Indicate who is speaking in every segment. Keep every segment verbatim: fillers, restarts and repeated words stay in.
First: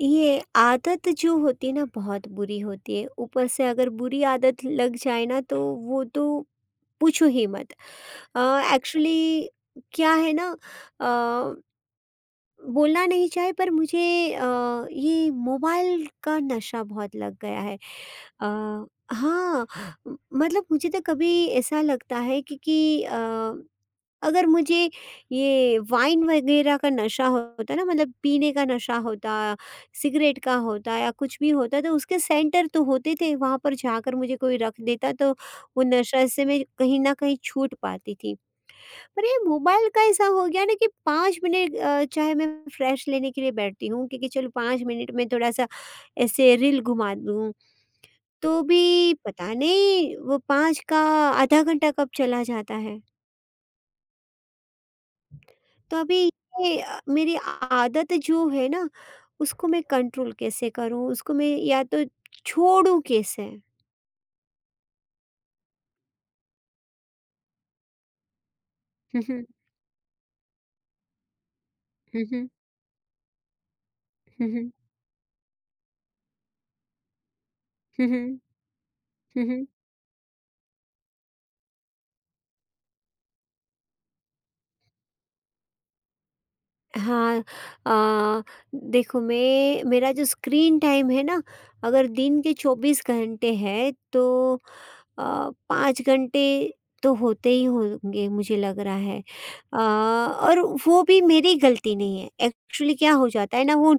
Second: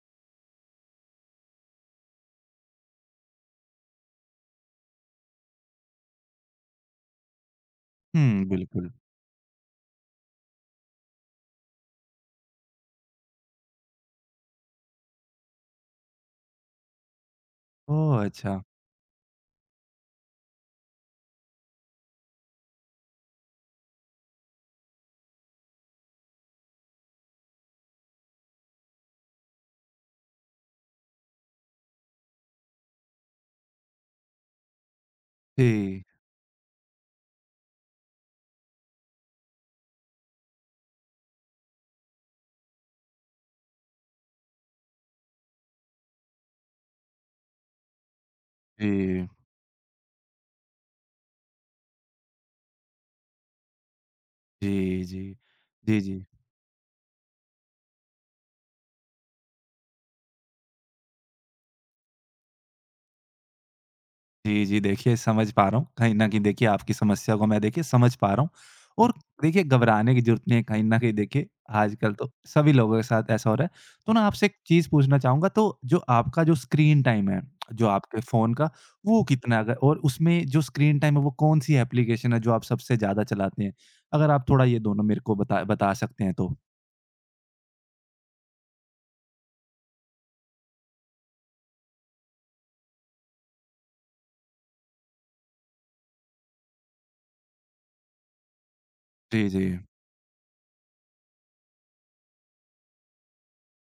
Speaker 1: ये आदत जो होती है ना बहुत बुरी होती है। ऊपर से अगर बुरी आदत लग जाए ना तो वो तो पूछो ही मत।
Speaker 2: हुँ, बिल्कुल।
Speaker 1: एक्चुअली क्या है ना, अ, बोलना नहीं चाहे पर मुझे, अ, ये मोबाइल का नशा बहुत लग गया है।
Speaker 2: ओह!
Speaker 1: अ,
Speaker 2: अच्छा।
Speaker 1: हाँ, म- मतलब मुझे तो कभी ऐसा लगता है क्योंकि अगर मुझे ये वाइन वगैरह का नशा होता ना, मतलब पीने का नशा होता, सिगरेट का होता या कुछ भी होता, तो उसके सेंटर तो होते थे, वहाँ पर जाकर मुझे कोई रख देता तो वो
Speaker 2: जी,
Speaker 1: नशा से मैं कहीं ना कहीं छूट पाती थी। पर ये मोबाइल का ऐसा हो गया ना कि पाँच मिनट अ, चाहे मैं फ्रेश लेने के लिए बैठती हूँ क्योंकि चलो पाँच मिनट में थोड़ा सा ऐसे रील घुमा दूँ, तो भी
Speaker 2: जी,
Speaker 1: पता नहीं वो पाँच का आधा घंटा कब चला जाता है।
Speaker 2: जी, जी।
Speaker 1: तो
Speaker 2: जी, जी।
Speaker 1: अभी ये अ, मेरी आदत जो है ना उसको मैं कंट्रोल कैसे करूँ, उसको मैं या तो छोड़ूं कैसे।
Speaker 2: जी, जी, देखिए समझ पा रहा हूँ। कहीं न कहीं देखिए आपकी समस्या को मैं देखिए समझ पा रहा हूँ। और
Speaker 1: हम्म,
Speaker 2: देखिए घबराने की ज़रूरत नहीं है। कहीं न कहीं देखिए आजकल
Speaker 1: हम्म,
Speaker 2: तो
Speaker 1: हम्म,
Speaker 2: सभी लोगों के साथ ऐसा हो रहा है। तो ना आपसे एक
Speaker 1: हम्म,
Speaker 2: चीज़ पूछना चाहूँगा, तो जो आपका जो स्क्रीन टाइम है, जो
Speaker 1: हम्म,
Speaker 2: आपके
Speaker 1: हम्म,
Speaker 2: फ़ोन का वो कितना है?
Speaker 1: हम्म।
Speaker 2: अगर और उसमें जो स्क्रीन टाइम है वो कौन-सी एप्लीकेशन है जो आप सबसे ज़्यादा चलाते हैं? अगर आप थोड़ा ये दोनों मेरे को बता बता सकते हैं तो।
Speaker 1: हाँ, अ, देखो मैं मेरा जो स्क्रीन टाइम है ना, अगर दिन के चौबीस घंटे हैं तो अ, पाँच घंटे तो होते ही होंगे, मुझे लग रहा है।
Speaker 2: जी, जी।
Speaker 1: अ, और वो भी मेरी गलती नहीं है, एक्चुअली क्या हो जाता है ना, वो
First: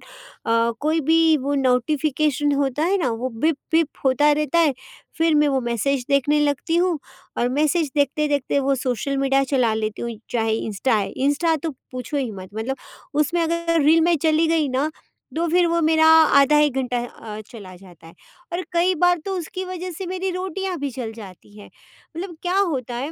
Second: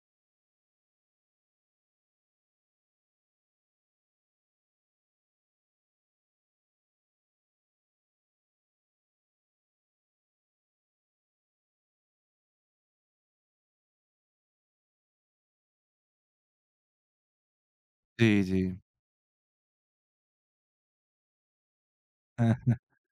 Speaker 1: अ, कोई भी वो नोटिफिकेशन होता है ना, वो बिप बिप होता रहता है, फिर मैं वो मैसेज देखने लगती हूँ, और मैसेज देखते देखते वो सोशल मीडिया चला लेती हूँ, चाहे इंस्टा है। इंस्टा तो पूछो ही मत, मतलब उसमें अगर रील में चली गई ना, तो फिर वो मेरा आधा एक घंटा अ, चला जाता है।
Speaker 2: जी,
Speaker 1: और
Speaker 2: जी।
Speaker 1: कई बार तो उसकी वजह से मेरी रोटियाँ भी जल जाती हैं। मतलब क्या होता है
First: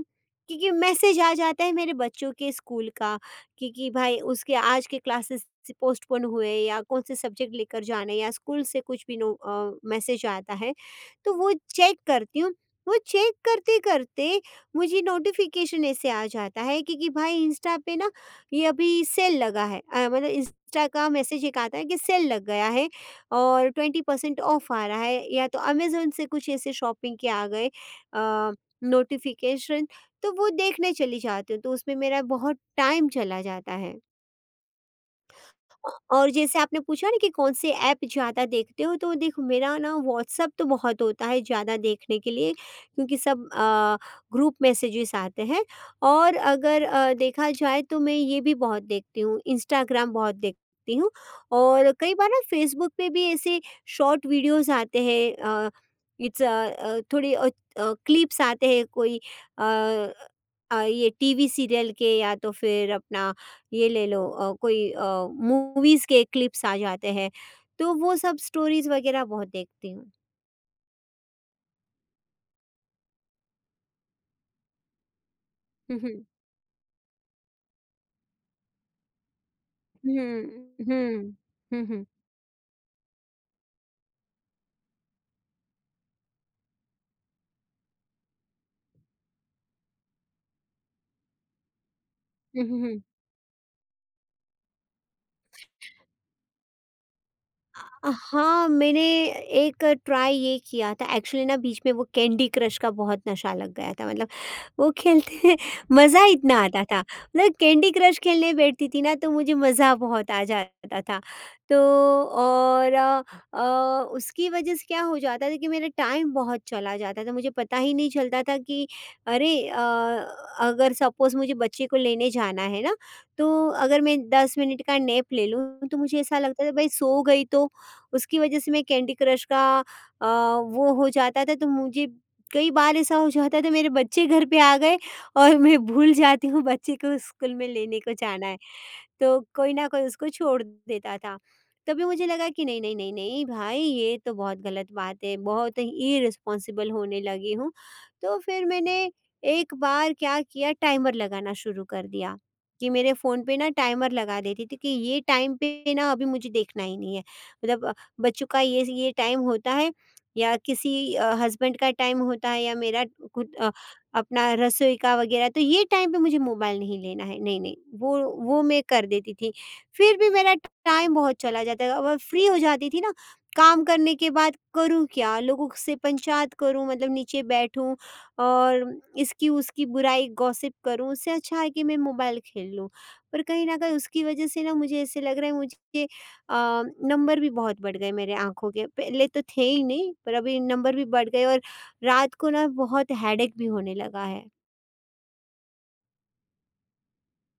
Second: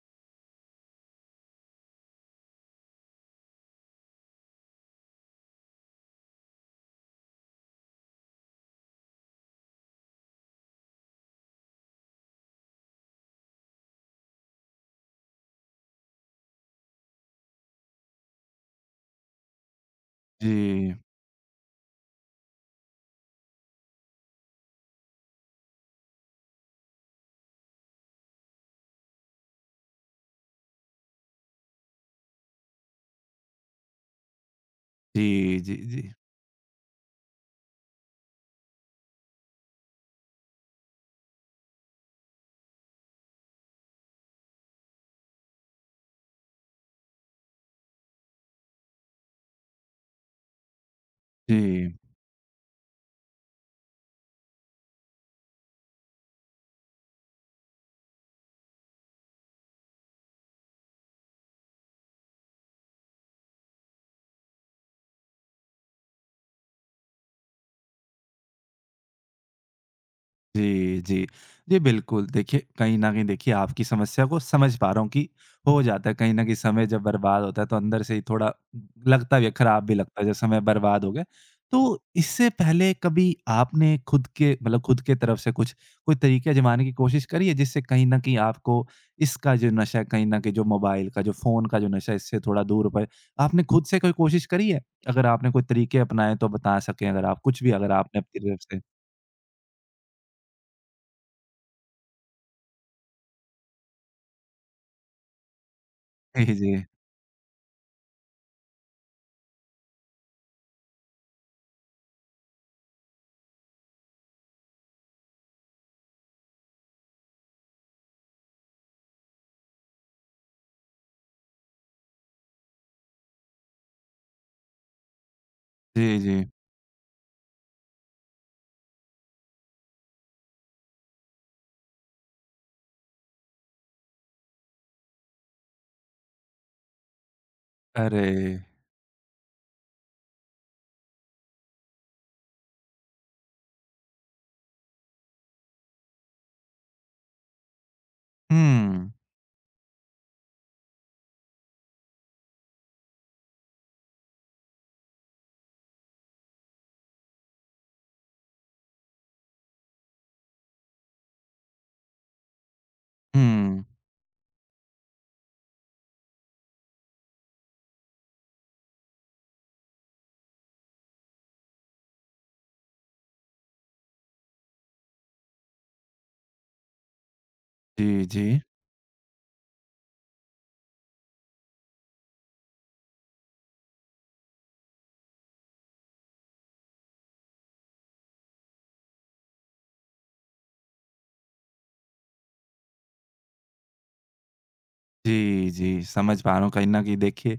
Speaker 1: क्योंकि मैसेज आ जाता है मेरे बच्चों के स्कूल का कि कि भाई उसके आज के क्लासेस पोस्टपोन हुए, या कौन से सब्जेक्ट लेकर जाने या स्कूल से कुछ भी नो अ, मैसेज आता है, तो वो चेक करती हूँ। वो चेक करते-करते मुझे नोटिफ़िकेशन ऐसे आ जाता है कि कि भाई इंस्टा पे ना ये अभी सेल लगा है। अ, मतलब इंस्टा
Speaker 2: जी।
Speaker 1: का मैसेज एक आता है कि सेल लग गया है और ट्वेंटी परसेंट ऑफ आ रहा है, या तो अमेजोन से कुछ ऐसे शॉपिंग के आ गए नोटिफिकेशन, तो वो देखने चली जाती हूँ, तो उसमें मेरा बहुत टाइम चला जाता है।
Speaker 2: जी, जी, जी।
Speaker 1: और जैसे आपने पूछा ना कि कौन से ऐप ज़्यादा देखते हो, तो देखो मेरा ना व्हाट्सअप तो बहुत होता है ज़्यादा देखने के लिए क्योंकि सब अ, ग्रुप मैसेजेस आते हैं, और अगर अ, देखा जाए तो मैं ये भी बहुत देखती हूँ, इंस्टाग्राम बहुत देखती हूँ। और
Speaker 2: जी,
Speaker 1: कई बार ना फेसबुक पे भी ऐसे शॉर्ट वीडियोस आते हैं, अ, इट्स अ, अ, थोड़े अ, अ, क्लिप्स आते हैं, कोई अ, अ, ये टीवी सीरियल के या तो फिर अपना ये ले लो अ, कोई अ, मूवीज़ के क्लिप्स आ जाते हैं, तो वो सब स्टोरीज़ वगैरह बहुत देखती हूँ।
Speaker 2: जी, जी। जी, बिल्कुल। देखिए, कहीं न कहीं देखिए आपकी समस्या को समझ पा रहा हूँ कि हो
Speaker 1: हुँ,
Speaker 2: जाता है
Speaker 1: हुँ।
Speaker 2: कहीं न कहीं समय जब बर्बाद होता है तो अंदर से ही थोड़ा लगता भी है, खराब भी लगता है जब समय
Speaker 1: हुँ,
Speaker 2: बर्बाद हो गया।
Speaker 1: हुँ,
Speaker 2: तो
Speaker 1: हुँ, हुँ,
Speaker 2: इससे पहले कभी आपने खुद के मतलब खुद के तरफ से कुछ कोई तरीके आज़माने की कोशिश करी है जिससे कहीं न कहीं आपको इसका जो नशा है, कहीं न कहीं जो मोबाइल का जो फ़ोन का जो नशा है इससे थोड़ा
Speaker 1: हुँ,
Speaker 2: दूर
Speaker 1: हुँ।
Speaker 2: पड़े? आपने खुद से कोई कोशिश करी है? अगर आपने कोई तरीके अपनाए तो बता सकें, अगर आप कुछ भी अगर आपने अपनी तरफ
Speaker 1: हाँ,
Speaker 2: से।
Speaker 1: मैंने एक ट्राई ये किया था एक्चुअली ना, बीच में वो कैंडी क्रश का बहुत नशा लग गया था, मतलब वो खेलते मज़ा
Speaker 2: जी,
Speaker 1: इतना
Speaker 2: जी।
Speaker 1: आता था। मतलब कैंडी क्रश खेलने बैठती थी ना, तो मुझे मज़ा बहुत आ जाता था। तो और अ, अ, उसकी वजह से क्या हो जाता था कि मेरा टाइम बहुत चला जाता था, मुझे पता ही नहीं चलता था कि अरे अ, अगर सपोज़ मुझे बच्चे को लेने जाना है ना, तो अगर मैं दस मिनट का नैप ले लूँ तो
Speaker 2: जी,
Speaker 1: मुझे
Speaker 2: जी।
Speaker 1: ऐसा लगता था भाई सो गई, तो उसकी वजह से मैं कैंडी क्रश का अ, वो हो जाता था। तो मुझे कई बार ऐसा हो जाता था, मेरे बच्चे घर पे आ गए और मैं भूल जाती हूँ बच्चे को स्कूल में लेने को
Speaker 2: अरे!
Speaker 1: जाना है। तो कोई ना कोई उसको छोड़ देता था। तभी मुझे लगा कि नहीं, नहीं, नहीं, नहीं भाई ये तो बहुत गलत बात है, बहुत ही इर्रेस्पॉन्सिबल होने लगी हूँ। तो फिर मैंने
Speaker 2: हुँ,
Speaker 1: एक बार क्या किया, टाइमर लगाना शुरू कर दिया, कि मेरे फ़ोन पे ना टाइमर लगा देती थी कि ये टाइम पे ना अभी मुझे देखना ही नहीं है। मतलब अ, बच्चों का ये ये टाइम होता है, या किसी अ, हस्बैंड का टाइम होता है या मेरा खुद
Speaker 2: हुँ।
Speaker 1: अपना रसोई का वगैरह, तो ये टाइम पे मुझे मोबाइल नहीं लेना है, नहीं, नहीं, वो वो मैं कर देती थी। फिर भी मेरा टाइम बहुत चला जाता था और फ्री हो जाती थी ना, काम करने के बाद करूँ क्या? लोगों से पंचायत करूँ, मतलब नीचे बैठूँ
Speaker 2: जी, जी।
Speaker 1: और इसकी-उसकी बुराई गॉसिप करूँ, उससे अच्छा है कि मैं मोबाइल खेल लूँ। पर कहीं न कहीं उसकी वजह से ना मुझे ऐसे लग रहा है मुझे, अ, नंबर भी बहुत बढ़ गए मेरे आँखों के, पहले तो थे ही नहीं पर अभी नंबर भी बढ़ गए, और रात को ना बहुत हेडेक भी होने लगा है।
Speaker 2: जी, जी, समझ पा रहा हूँ कहीं न कहीं देखिए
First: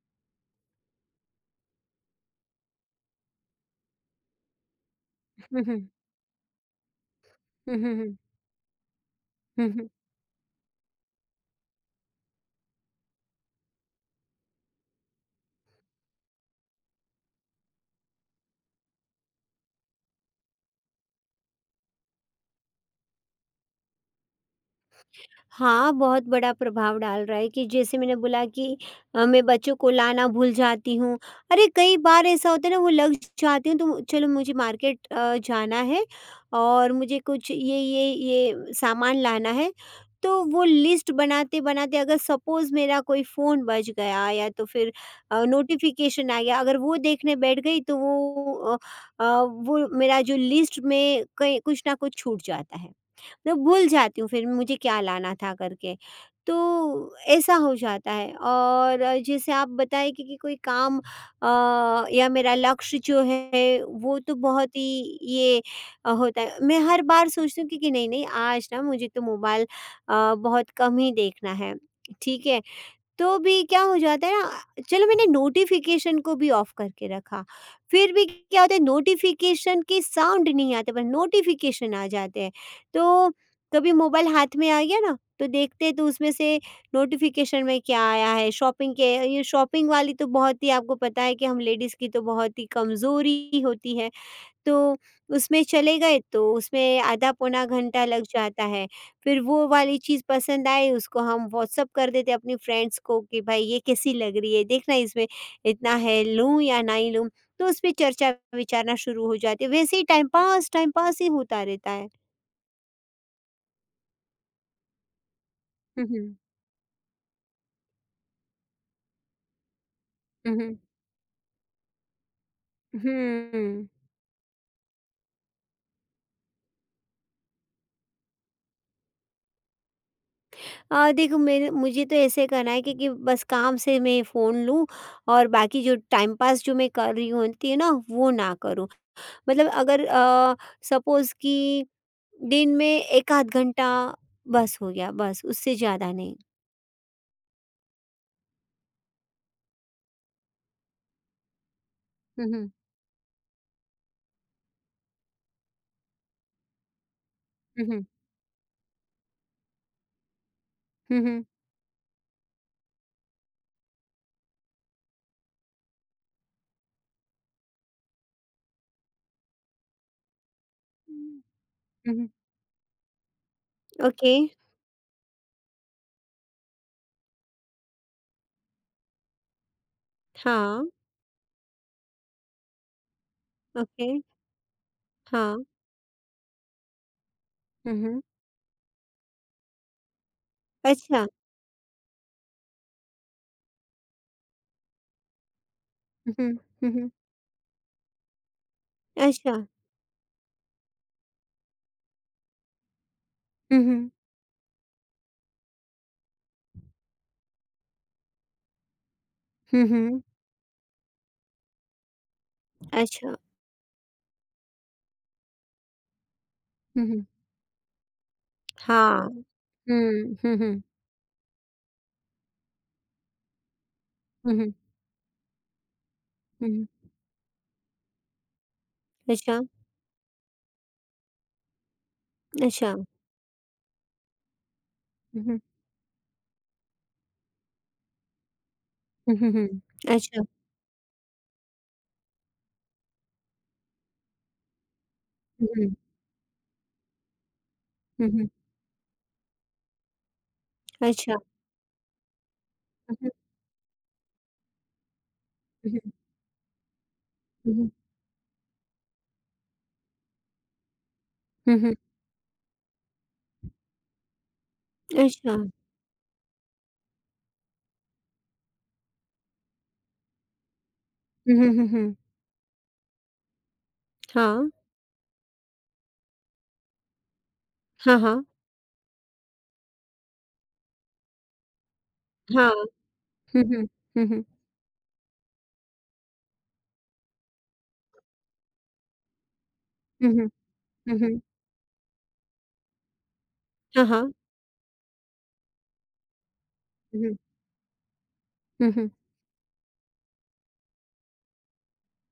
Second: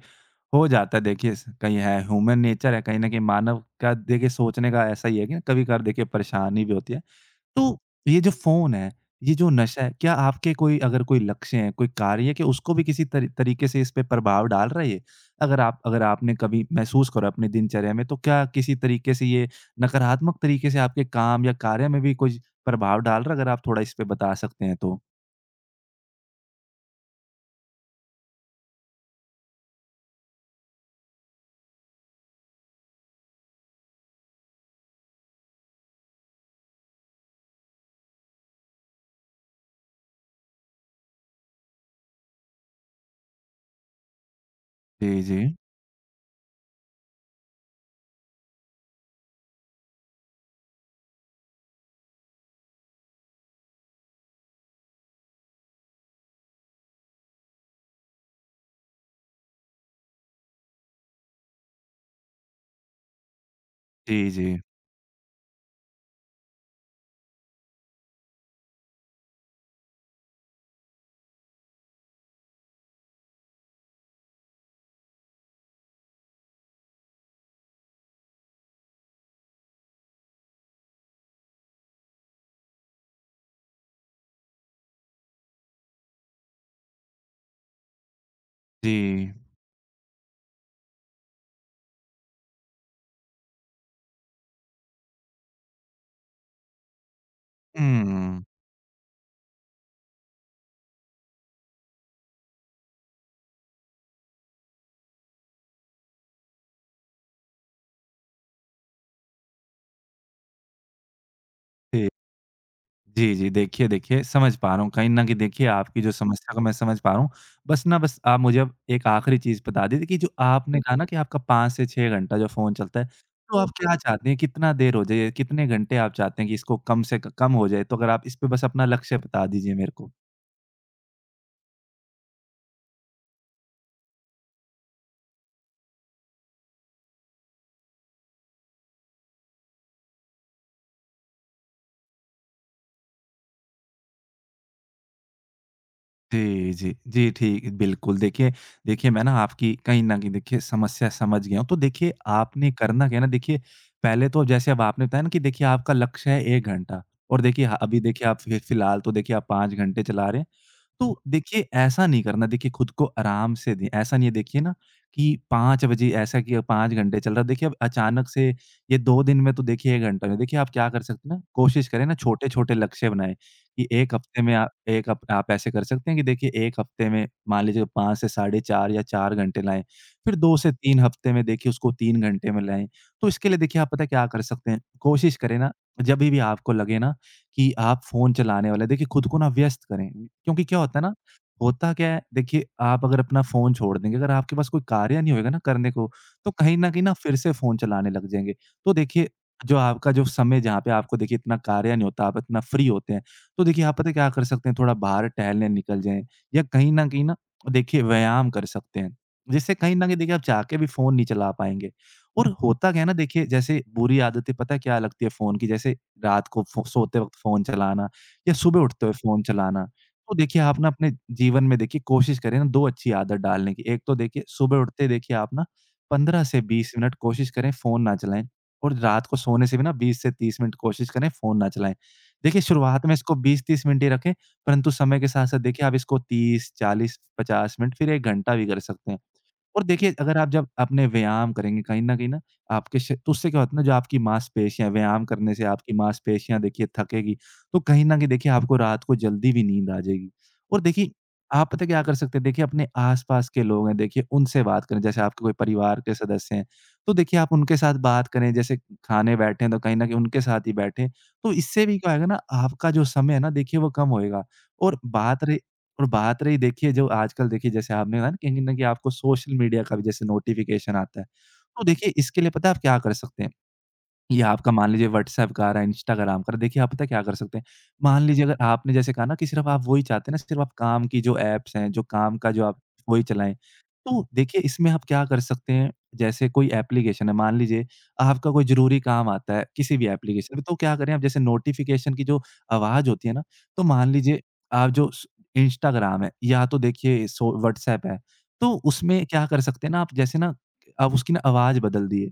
Speaker 2: हो जाता है देखिए स कहीं है, ह्यूमन नेचर है, कहीं न कहीं मानव का देखिए सोचने का ऐसा ही है कि
Speaker 1: हुँ,
Speaker 2: कभी-कभार
Speaker 1: हुँ।
Speaker 2: देखिए परेशानी भी होती है।
Speaker 1: हुँ,
Speaker 2: तो
Speaker 1: हुँ, हुँ।
Speaker 2: ये जो फ़ोन है, ये जो
Speaker 1: हुँ,
Speaker 2: नशा
Speaker 1: हुँ।
Speaker 2: है, क्या आपके कोई अगर कोई लक्ष्य है, कोई कार्य है कि उसको भी किसी तरी तरीके से इस पे प्रभाव डाल रहा है ये? अगर आप अगर आपने कभी महसूस करो अपनी दिनचर्या में, तो क्या किसी तरीके से ये नकारात्मक तरीके से आपके काम या कार्य में भी कुछ प्रभाव डाल रहा है? अगर आप थोड़ा इस पे बता सकते हैं तो।
Speaker 1: हाँ, बहुत बड़ा प्रभाव डाल रहा है कि जैसे मैंने बोला कि अ, मैं बच्चों को लाना भूल जाती हूँ। अरे, कई बार ऐसा होता है ना, वो लग जाती हूँ, तो चलो मुझे मार्केट अ, जाना है और मुझे कुछ ये, ये, ये सामान लाना है। तो वो लिस्ट बनाते-बनाते अगर सपोज़ मेरा कोई फ़ोन बज गया या तो फिर
Speaker 2: जी, जी।
Speaker 1: अ, नोटिफ़िकेशन आ गया, अगर वो देखने बैठ गई तो वो अ अ, वो मेरा जो लिस्ट में कहीं कुछ ना कुछ छूट जाता है। मैं भूल जाती हूँ फिर मुझे क्या लाना था करके। तो ऐसा हो जाता है। और जैसे आप बताएँ कि, कि कोई काम अ, या मेरा लक्ष्य जो है वो
Speaker 2: जी,
Speaker 1: तो
Speaker 2: जी।
Speaker 1: बहुत ही ये अ, होता है। मैं हर बार सोचती हूँ कि, कि नहीं, नहीं आज ना मुझे तो मोबाइल अ, बहुत कम ही देखना है, ठीक है? तो भी क्या हो जाता है ना, चलो मैंने नोटिफिकेशन को भी ऑफ करके रखा, फिर भी क्या होता है नोटिफिकेशन के साउंड नहीं आते, पर नोटिफिकेशन आ जाते हैं। तो कभी मोबाइल हाथ में आ गया ना तो देखते हैं, तो उसमें से नोटिफिकेशन में क्या आया है, शॉपिंग के।
Speaker 2: जी।
Speaker 1: ये शॉपिंग वाली तो बहुत ही, आपको पता है कि हम लेडीज़ की तो बहुत ही कमज़ोरी होती है, तो उसमें चले गए तो उसमें आधा पौना घंटा लग
Speaker 2: हुँ।
Speaker 1: जाता है। फिर वो वाली चीज़ पसंद आई उसको हम व्हाट्सएप कर देते हैं अपनी फ्रेंड्स को कि भाई ये कैसी लग रही है? देखना इसमें इतना है, लूँ या नहीं लूँ? तो उसपे चर्चा-विचारना शुरू हो जाती है। वैसे ही टाइम पास, टाइम पास ही होता रहता है।
Speaker 2: ठीक। जी, जी। देखिए, देखिए समझ पा रहा हूँ कहीं न कहीं देखिए आपकी
Speaker 1: हुँ,
Speaker 2: जो
Speaker 1: हुँ।
Speaker 2: समस्या को मैं समझ पा रहा हूँ। बस ना बस आप मुझे अब एक आखिरी चीज़ बता दीजिए कि जो
Speaker 1: हुँ, हुँ।
Speaker 2: आपने कहा ना कि आपका पाँच से छह घंटा जो फ़ोन चलता है, तो आप बिल्कुल।
Speaker 1: हुँ।
Speaker 2: क्या चाहते हैं कितना देर हो जाए? कितने घंटे आप चाहते हैं कि इसको कम से क कम हो जाए? तो अगर आप इस पे बस अपना लक्ष्य बता दीजिए मेरे को।
Speaker 1: अ, देखो मेरे मुझे तो ऐसे करना है कि कि बस काम से मैं फ़ोन लूँ और बाकी जो टाइम पास जो मैं कर रही होती है ना, वो ना करूँ। मतलब अगर अ, सपोज़ कि दिन में एक आध घंटा बस हो गया, बस उससे ज़्यादा नहीं।
Speaker 2: जी, जी। जी, ठीक बिल्कुल, देखिए देखिए मैं ना आपकी कहीं न कहीं देखिए समस्या समझ गया हूँ। तो देखिए
Speaker 1: हुँ, हुँ।
Speaker 2: आपने करना क्या है ना, देखिए पहले तो जैसे अब आपने बताया ना कि देखिए आपका लक्ष्य है एक घंटा और देखिए ह
Speaker 1: हुँ,
Speaker 2: अभी
Speaker 1: हुँ।
Speaker 2: देखिए आप फ़ि फ़िलहाल तो देखिए आप पाँच घंटे चला रहे हैं।
Speaker 1: हुँ,
Speaker 2: तो
Speaker 1: हुँ।
Speaker 2: देखिए ऐसा नहीं करना, देखिए खुद को आराम से दें। ऐसा नहीं है देखिए ना कि पाँच बजे ऐसा कि पाँच घंटे चल रहा है। देखिए अब अचानक से ये दो दिन में तो देखिए एक घंटा नहीं। देखिए आप क्या कर सकते हैं ना,
Speaker 1: हुँ।
Speaker 2: कोशिश करें ना
Speaker 1: हुँ, हुँ।
Speaker 2: छोटे-छोटे लक्ष्य बनाएँ कि एक
Speaker 1: ओके,
Speaker 2: हफ्ते में आप 1 हफ आप ऐसे कर सकते हैं कि देखिए एक हफ्ते में मान लीजिए पाँच से साढ़े चार या चार घंटे लाएँ। फिर दो से
Speaker 1: हाँ,
Speaker 2: तीन हफ्ते में देखिए उसको तीन घंटे में लाएँ। तो इसके लिए देखिए आप पता है
Speaker 1: ओके,
Speaker 2: क्या कर सकते हैं? कोशिश करें
Speaker 1: हाँ।
Speaker 2: ना, जभी भी आपको लगे ना कि
Speaker 1: हुँ,
Speaker 2: आप
Speaker 1: हुँ।
Speaker 2: फ़ोन चलाने वाले, देखिए खुद को ना व्यस्त करें। क्योंकि क्या होता है ना,
Speaker 1: अच्छा।
Speaker 2: होता क्या है देखिए आप अगर अपना फ़ोन छोड़ देंगे, अगर आपके पास कोई कार्य नहीं होएगा ना करने को,
Speaker 1: हुँ,
Speaker 2: तो
Speaker 1: हुँ।
Speaker 2: कहीं न
Speaker 1: हुँ,
Speaker 2: कहीं
Speaker 1: हुँ।
Speaker 2: ना फिर से फ़ोन चलाने लग जाएँगे। तो देखिए
Speaker 1: अच्छा।
Speaker 2: जो आपका जो समय जहाँ पे आपको देखिए इतना कार्य नहीं होता, आप इतना फ्री होते हैं, तो
Speaker 1: हुँ,
Speaker 2: देखिए आप पता
Speaker 1: हुँ।
Speaker 2: है क्या कर सकते हैं, थोड़ा बाहर टहलने निकल जाएँ या कहीं न कहीं ना देखिए व्यायाम कर सकते हैं। जिससे
Speaker 1: हुँ,
Speaker 2: कहीं न कहीं
Speaker 1: हुँ।
Speaker 2: देखिए आप चाह के भी फ़ोन नहीं चला पाएँगे। और होता क्या है ना,
Speaker 1: अच्छा।
Speaker 2: देखिए जैसे बुरी आदतें पता है क्या लगती है फ़ोन की, जैसे रात को फ़ो
Speaker 1: हुँ,
Speaker 2: सोते
Speaker 1: हुँ।
Speaker 2: वक़्त फ़ोन चलाना या सुबह उठते हुए
Speaker 1: हाँ।
Speaker 2: फ़ोन चलाना।
Speaker 1: हुँ,
Speaker 2: तो
Speaker 1: हुँ,
Speaker 2: देखिए आप
Speaker 1: हुँ।
Speaker 2: ना अपने जीवन में देखिए कोशिश करें ना दो अच्छी आदत डालने की। एक तो देखिए
Speaker 1: हुँ, हुँ।
Speaker 2: सुबह उठते ही देखिए आप ना पंद्रह से
Speaker 1: हुँ, हुँ।
Speaker 2: बीस मिनट कोशिश करें फ़ोन ना चलाएँ, और रात को
Speaker 1: अच्छा,
Speaker 2: सोने से भी ना बीस से तीस मिनट कोशिश करें फ़ोन ना चलाएँ। देखिए
Speaker 1: अच्छा।
Speaker 2: शुरुआत में इसको बीस से तीस मिनट ही रखें, परंतु समय के
Speaker 1: हुँ,
Speaker 2: साथ-साथ
Speaker 1: हुँ।
Speaker 2: देखिए आप इसको तीस, चालीस, पचास मिनट फिर एक घंटा भी कर सकते हैं।
Speaker 1: हुँ, हुँ, हुँ।
Speaker 2: और देखिए, अगर
Speaker 1: अच्छा।
Speaker 2: आप जब अपने व्यायाम करेंगे कहीं न कहीं ना आपके श तो उससे क्या होता है ना, जो आपकी मांसपेशियाँ व्यायाम करने से
Speaker 1: हुँ,
Speaker 2: आपकी
Speaker 1: हुँ।
Speaker 2: मांसपेशियाँ देखिए थकेगी, तो कहीं न कहीं
Speaker 1: हुँ, हुँ।
Speaker 2: देखिए आपको रात को जल्दी भी नींद आ जाएगी। और देखिए,
Speaker 1: अच्छा।
Speaker 2: आप पता है क्या कर सकते हैं, देखिए अपने
Speaker 1: हुँ, हुँ।
Speaker 2: आस-पास के लोग हैं, देखिए उनसे बात करें, जैसे आपके कोई
Speaker 1: हुँ,
Speaker 2: परिवार
Speaker 1: हुँ।
Speaker 2: के सदस्य हैं, तो देखिए आप उनके
Speaker 1: हुँ, हुँ।
Speaker 2: साथ बात करें, जैसे खाने बैठे हैं तो कहीं न कहीं उनके साथ ही बैठें। तो
Speaker 1: हुँ,
Speaker 2: इससे
Speaker 1: हुँ।
Speaker 2: भी क्या होएगा ना, आपका जो समय है ना देखिए वो कम होएगा। और बात
Speaker 1: अच्छा।
Speaker 2: रही और बात रही देखिए जो आजकल देखिए जैसे आपने कहा ना कहीं न कहीं आपको सोशल मीडिया का भी जैसे नोटिफ़िकेशन आता है।
Speaker 1: हुँ, हुँ,
Speaker 2: तो
Speaker 1: हुँ,
Speaker 2: देखिए
Speaker 1: हुँ।
Speaker 2: इसके लिए पता है आप क्या कर सकते हैं? या
Speaker 1: हाँ।
Speaker 2: आपका मान लीजिए व्हाट्सएप का आ रहा है, इंस्टाग्राम का आ रहा है, देखिए आप पता है क्या कर सकते हैं?
Speaker 1: हाँ,
Speaker 2: मान लीजिए
Speaker 1: हाँ।
Speaker 2: अगर आपने जैसे कहा ना कि सिर्फ़ आप वही चाहते हैं ना, सिर्फ़ आप काम की जो ऐप्स हैं, जो काम का जो
Speaker 1: हाँ।
Speaker 2: आप वही चलाएँ।
Speaker 1: हुँ, हुँ।
Speaker 2: तो
Speaker 1: हुँ, हुँ।
Speaker 2: देखिए इसमें आप क्या कर सकते हैं, जैसे कोई एप्लीकेशन है, मान लीजिए आपका कोई ज़रूरी काम आता है किसी भी
Speaker 1: हुँ, हुँ।
Speaker 2: एप्लीकेशन में तो क्या करें
Speaker 1: हुँ,
Speaker 2: आप, जैसे
Speaker 1: हुँ।
Speaker 2: नोटिफ़िकेशन की जो आवाज़ होती है ना, तो
Speaker 1: हाँ,
Speaker 2: मान
Speaker 1: हाँ।
Speaker 2: लीजिए आप जो स इंस्टाग्राम है या तो देखिए
Speaker 1: हुँ,
Speaker 2: सो व्हाट्सएप है, तो
Speaker 1: हुँ, हुँ, हुँ,
Speaker 2: उसमें क्या कर सकते हैं ना आप, जैसे ना आप उसकी ना आवाज़ बदल दिए।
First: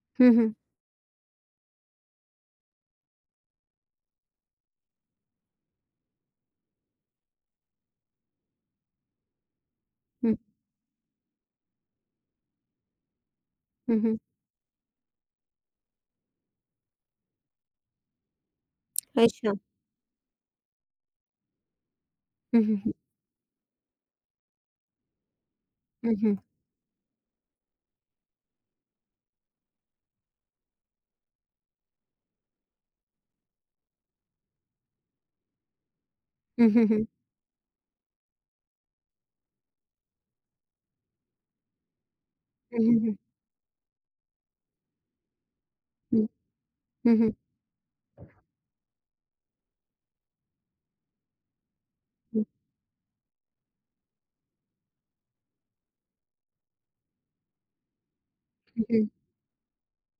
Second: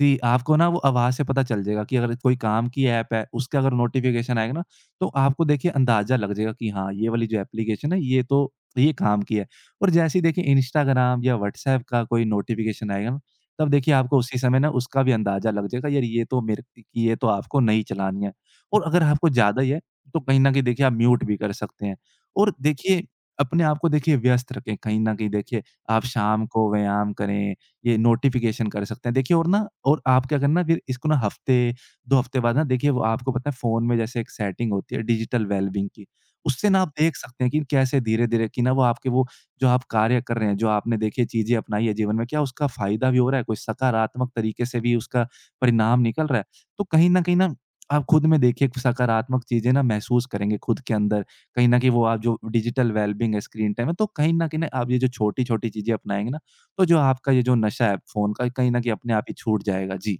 Speaker 2: जी,
Speaker 1: हुँ, हुँ,
Speaker 2: आपको ना वो आवाज़ से पता चल जाएगा कि अगर कोई काम की ऐप है, उसका अगर नोटिफ़िकेशन आएगा ना, तो आपको देखिए अंदाज़ा लग जाएगा कि हाँ, ये वाली जो एप्लीकेशन है, ये तो ये काम की है। और जैसे ही
Speaker 1: हुँ, हुँ।
Speaker 2: देखिए इंस्टाग्राम या व्हाट्सऐप का कोई नोटिफ़िकेशन आएगा ना, तब देखिए
Speaker 1: हुँ।
Speaker 2: आपको उसी समय ना उसका भी अंदाज़ा लग जाएगा, यार ये तो मेरे कि ये तो आपको नहीं चलानी है। और अगर आपको
Speaker 1: अच्छा।
Speaker 2: ज़्यादा ही है, तो कहीं न कहीं देखिए आप म्यूट भी कर सकते हैं। और
Speaker 1: हुँ, हुँ,
Speaker 2: देखिए, अपने आप को देखिए व्यस्त रखें, कहीं न कहीं देखिए आप
Speaker 1: हुँ, हुँ, हुँ,
Speaker 2: शाम को व्यायाम करें, ये नोटिफ़िकेशन कर सकते हैं। देखिए और ना और आप क्या करना, फिर इसको ना हफ़्ते, दो हफ़्ते बाद ना देखिए वो आपको पता है फ़ोन में जैसे एक सेटिंग होती है डिजिटल वेलबीइंग की, उससे
Speaker 1: हुँ,
Speaker 2: ना
Speaker 1: हुँ,
Speaker 2: आप
Speaker 1: हुँ,
Speaker 2: देख सकते हैं कि कैसे धीरे-धीरे कि ना वो आपके वो जो आप कार्य कर रहे हैं, जो आपने देखिए चीज़ें अपनाई है जीवन में, क्या उसका
Speaker 1: हुँ, हुँ, हुँ,
Speaker 2: फ़ायदा
Speaker 1: हुँ,
Speaker 2: भी हो रहा है, कोई सकारात्मक तरीके से भी उसका परिणाम निकल
Speaker 1: हुँ।
Speaker 2: रहा है। तो कहीं न कहीं ना आप खुद में देखिए एक सकारात्मक चीज़ें ना महसूस करेंगे खुद के अंदर। कहीं न कहीं वो आप जो
Speaker 1: हुँ।
Speaker 2: डिजिटल वेलबीइंग है, स्क्रीन टाइम है, तो कहीं न कहीं ना आप ये जो छोटी-छोटी चीज़ें अपनाएँगे ना, तो जो आपका ये जो नशा है फ़ोन का, कहीं न
Speaker 1: हुँ,
Speaker 2: कहीं
Speaker 1: हुँ।
Speaker 2: अपने आप ही छूट जाएगा। जी।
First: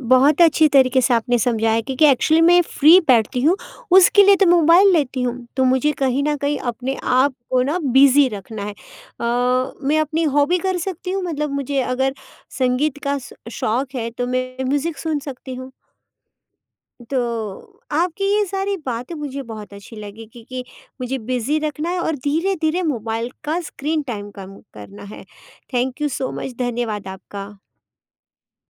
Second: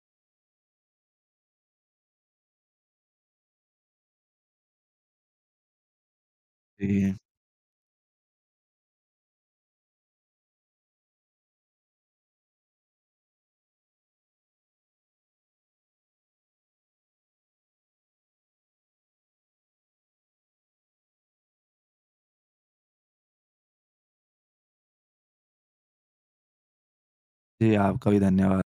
Speaker 1: बहुत अच्छी तरीके से आपने समझाया, क्योंकि एक्चुअली मैं फ्री बैठती हूँ, उसके लिए तो मोबाइल लेती हूँ, तो मुझे कहीं न कहीं अपने
Speaker 2: जी।
Speaker 1: आप को ना बिज़ी रखना है। अ, मैं अपनी हॉबी कर सकती हूँ, मतलब मुझे अगर संगीत का स शौक है, तो मैं म्यूज़िक सुन सकती हूँ। तो आपकी ये सारी बातें मुझे बहुत अच्छी लगी क्योंकि मुझे बिज़ी रखना है और धीरे धीरे मोबाइल का स्क्रीन टाइम कम करना है। थैंक यू सो मच, धन्यवाद आपका।
Speaker 2: जी, आपका भी धन्यवाद।